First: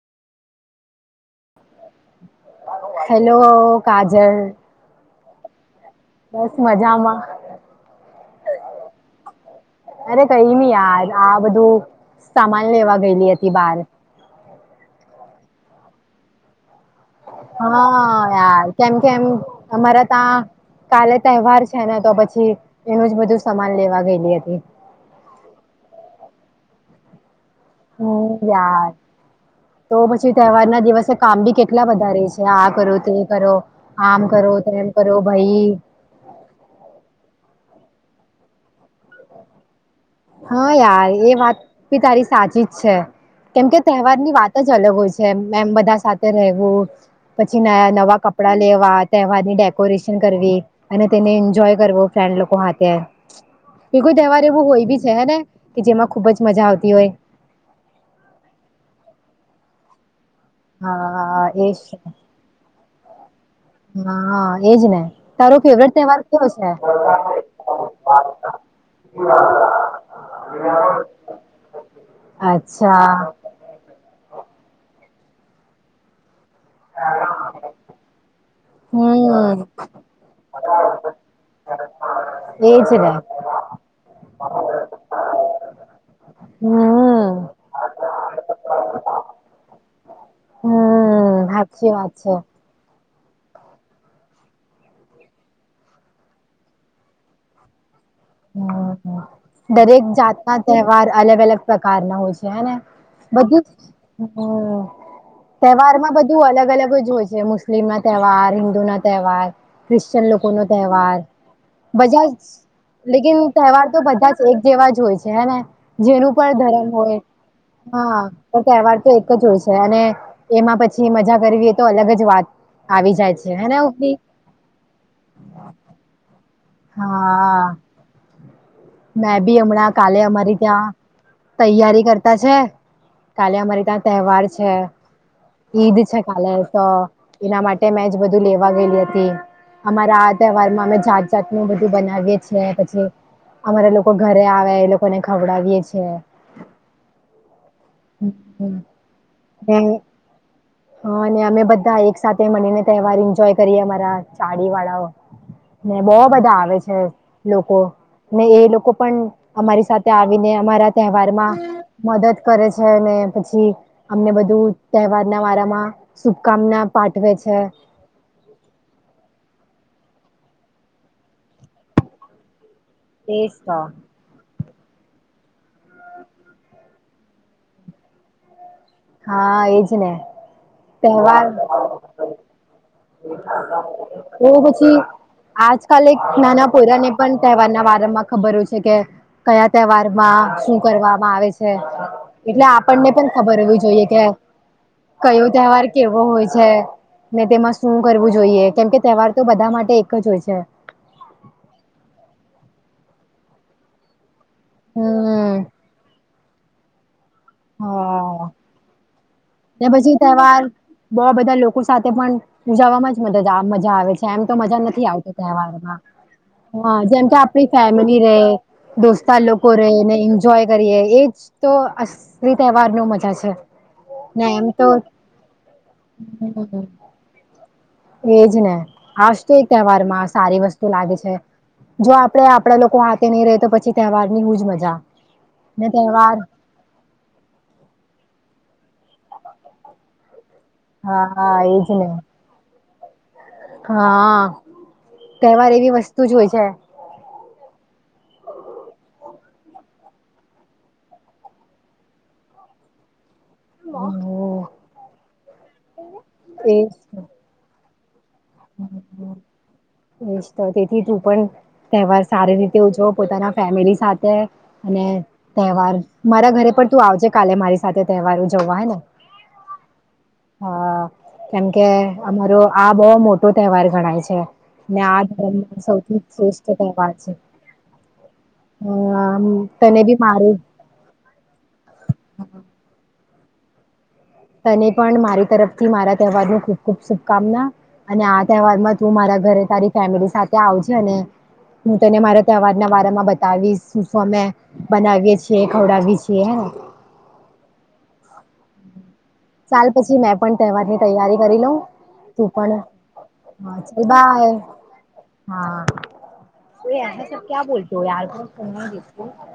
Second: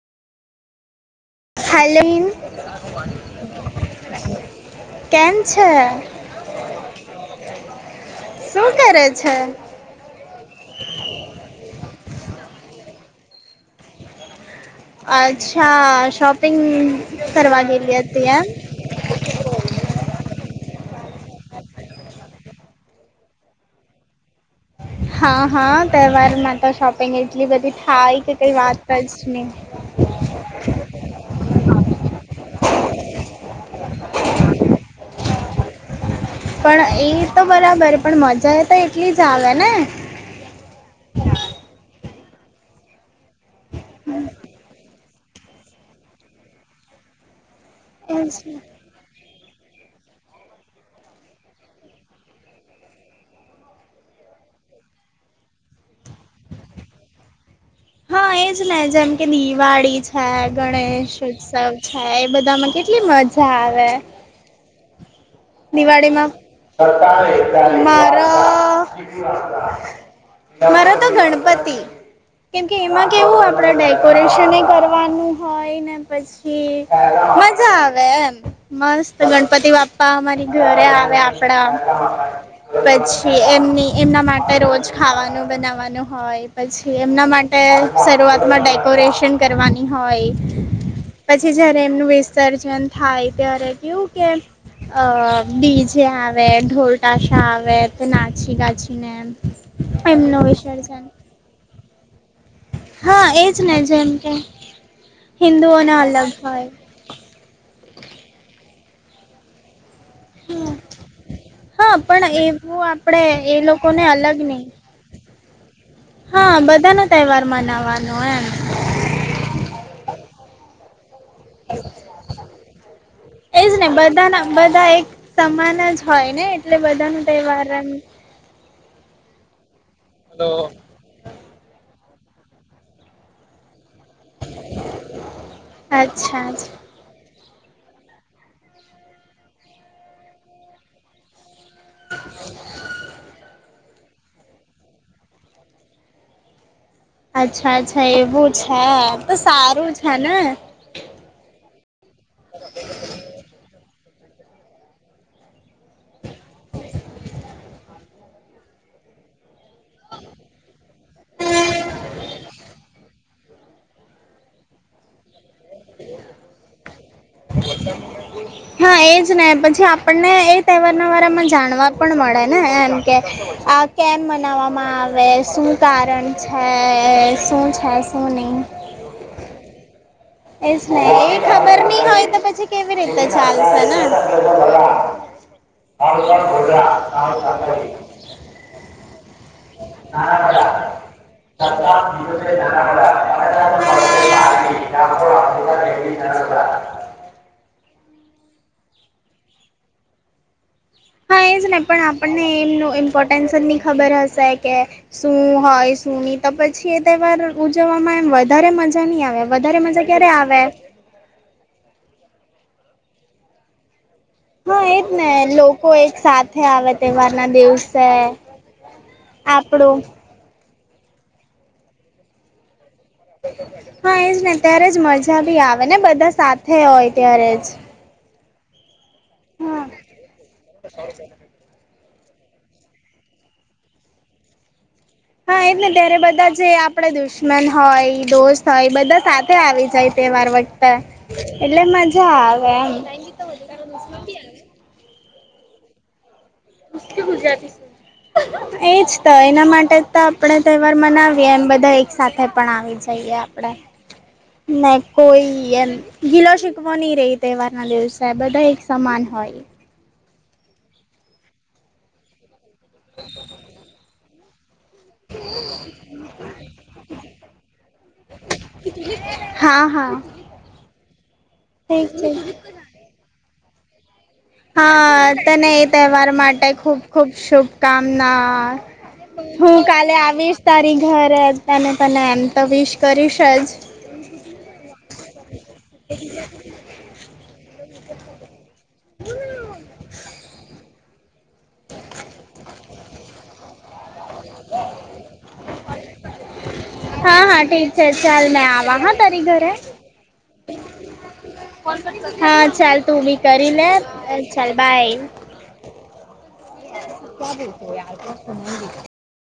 Hello. Hello Kajal કેમ છે? બસ મજામાં શું કરે છે? અરે કઈ મી યાર આ બધું સામાન લેવા ગયેલી હતી બહાર. અચ્છા. શોપિંગ કરવા ગયેલી હા, હતી એમ યાર કેમ, કેમ અમારા ત્યાં કાલે તહેવાર છે ને તો પછી એનું જ બધું સમાન લેવા ગયેલી હતી. હા હા. તહેવારમાં તો શોપિંગ એટલી બધી થાય કે હમ કઈ યાર વાત જ નહી. તો પછી તહેવારના દિવસે કામ બી કેટલા વધારે છે. આ કરો, તે કરો. આમ કરો તો એમ કરો ભાઈ પણ એ તો બરાબર પણ મજા એ તો એટલી જ આવે ને. હા, યાર એ વાત બી તારી સાચી જ છે. કેમકે તહેવારની વાત જ અલગ હોય છે. મેમ બધા સાથે રહેવું પછીના નવા એજ કપડા ને. લેવા તહેવારની ડેકોરેશન કરવી અને તેને એન્જોય કરવો ફ્રેન્ડ લોકો હાથે. એ કોઈ તહેવાર એવો હોય બી છે હ ને કે જેમાં ખુબ જ મજા આવતી હોય. હા, એજ ને જેમ કે દિવાળી છે, ગણેશ હા એજ ઉત્સવ છે. બધામાં કેટલી મજા આવે. હા, એજ ને. તારો ફેવરેટ તહેવાર દિવાળીમાં કયો છે મારા મારા તો ગણપતિ કેમકે એમાં અચ્છા કેવું. આપડ ડેકોરેશન કરવાનું હોય ને પછી. મજા આવે એમ. મસ્ત હમ ગણપતિબાપપા અમારી ઘરે આવ્યા આપડા, એજ ને પછી એમની, એમના માટે રોજ ખાવાનું બનાવાનું હોય. પછી એમના હમ માટે શરૂઆતમાં ડેકોરેશન કરવાની હોય. હમ પછી જયારે સાચી એમનું વાત છે વિસર્જન થાય ત્યારે કેવું કે અ બીજે આવે ઢોલટશા આવે ના હમ. દરેક જાતના વિસર્જન તહેવાર અલગ અલગ પ્રકારના હોય છે હેને. હા એજ બધું ને જેમ કે જ હિન્દુઓના તહેવારમાં બધું હોય અલગ અલગ જ હોય છે. મુસ્ મુસ્લિમના તહેવાર, હિન્દુના તહેવાર, ખ્રિશ્ચન લોકો નો તહેવાર હા બજા પણ એવું આપડે લેકિન, એ તહેવાર તો લોકોને બધા અલગ જ એક નહી જેવા જ હોય છે હે ને. જેનું હા પણ ધર્મ બધાનો હોય. તહેવાર મનાવાનો હા, એમ તો તહેવાર તો એક જ હોય છે અને એમાં પછી મજા કરવી એ તો અલગ જ વાત આવી જાય છે. એજ હેને ને ઉપલી બધાના બધા એક સમાનજ હોય ને એટલે બધા ન હા તહેવારમ. મેં બી હમણાં કાલે અમારી ત્યાં. તૈયારી કરતા છે કાલે અમારી ત્યાં. તહેવાર છે ઈદ છે અચ્છા કાલે તો. એના માટે મેં જ બધું લેવા ગયેલી હતી અમારા આ તહેવારમાં અમે. ચટનુંું બધું બનાવીએ છે પછી. લોકો ઘરે આવે એ લોકોને ખવડાવીયે છે. અચ્છા અચ્છા એવું હમ છે તો ને સારું છે ને. હા અને અમે બધા એક સાથે મળીને તહેવાર એન્જોય કરીએ અમારા ચાડી વાળાઓ. ને બોહ બધા આવે છે લોકો. એ લોકો પણ અમારી સાથે આવીને અમારા તહેવારમાં. મદદ કરે છે અનેને પછી. અમને બધું તહેવારના વારામાં શુભકામના. પાઠવે છે બ. હા એજ ને પછી આપણને એ તહેવારના વારાામાં જાણવા પણ મળે ને એમ. એજ તો આ કેમ મને. બનાવવામાં આવે શું કારણ છે શું છે શું નહીં. હા એજ ને. ને એ તહેવાર ખબર નહી હોય તો પછી કેવી રીતે ચાલશે ને એવ પછી. આજકાલ એક નાના પોરાને પણ તહેવારના વારંમાં ખબર છે કે. કયા તહેવાર માં શું કરવામાં આવે છે એટલે આપણને પણ ખબર હો. જોઈએ કે કયો તહેવાર કેવો હોય છે. ને તેમાં શું કરવું જોઈએ કેમ કે તહેવાર તો બધા માટે એકજ હોય છે. હા એજ નહી પણ આપણને એમનું ઇમ્પોર્ટન્સજ નની ખબર હશે. કે શું હમ હોય શું નહી તો પછી એ તહેવાર ઉજવવામાં એમ હા વધારે મજા નહી આવે. વધારે મજા ક્યારે આવે. બઉ બધા લોકો સાથે પણ ઉજાવામાં જ મદ મજા આવે છે. એમ તો હા મજા એજ નથી ને આવતી લોકો તહેવારમાં એક સાથે હ આવે જેમ તો તહેવારના આપણી દિવસે ફેમિલી રહી. દોસ્તા લોકો આપડું રને એન્જોય કરીએ એજ તો અસરી તહેવારન મજા છે. હા એજ ને એમ તો ત્યારેજ મજાભી આવે ને બધા સાથે હમ હોય ત્યારેજ. એજ ને આજ તો એક તહેવારમાં સારી વસ્તુ લાગે છે. જો આપડે આપડા લોકો હાથે નહીં રહે તો પછી તહેવારની હું જ મજા. હા એને ને ત્યારે તહેવાર બધાજે. આપડે દુશ્મન હોય દોસ્ત હોય બધા સાથે આવી જાય તહેવાર વ. હા હા એટલે એજ ને મજા આવે એમ. હા કહેવાર એવી વસ્તુજ હોય છે. કકે બુજતી છે એજ તો એના માટે તો આપણે તહેવાર મનાવીએ એમ બધા એક સાથે પણ આવી જઈએ. હમ ના કોઈ એમ ગીલો એજ શીખવો નહી રહી તહેવારના દિવસે. ત બધા એક સમાન હોય. એશ તો તેથી તું પણ તહેવાર સારી રીતે ઉજવો પોતાના ફેમિલી સાથે. અને તહેવાર મારા ઘરે પણ તું આવજે કાલે મારી સાથે તહેવાર ઉજવવા હે ને. હા. હા હા કેમ કે ઠીક છે અમારો આ બોહ મોટો તહેવાર ગણાય છે. ને આ હા ધર્મનો તને એ સૌથી તહેવાર શ્રેષ્ઠ માટે ખુબ તહેવાર ખુબ છે શુભકામના. અમ હું તને કાલે બી મારી આવીશ તારી ઘરેજ. ત તને એમ તો વિશ કર છે જ. તને પણ મારી તરફથી મારા તહેવાર ન ખૂબ ખુબ શુભકામના. અને આ તહેવારમાં તું મારા ઘરે તારી ફેમિલી સાથે આવજ અને હું તને મારા તવાજના બમાં બતાવીશ સુફો બનાવીએ છીએ ખવડાવી છીએે હા હા ઠીક છે ચાલ મે આવા હ તારી ઘર ચાલ પછી મેં પણ તહેવારની તૈયારી કરી લઉં તું હા પણ ચાલ તું બી હા કરીનેે ચાલ બાય ચાલ ભાઈ હા સર ક્યા બોતો આર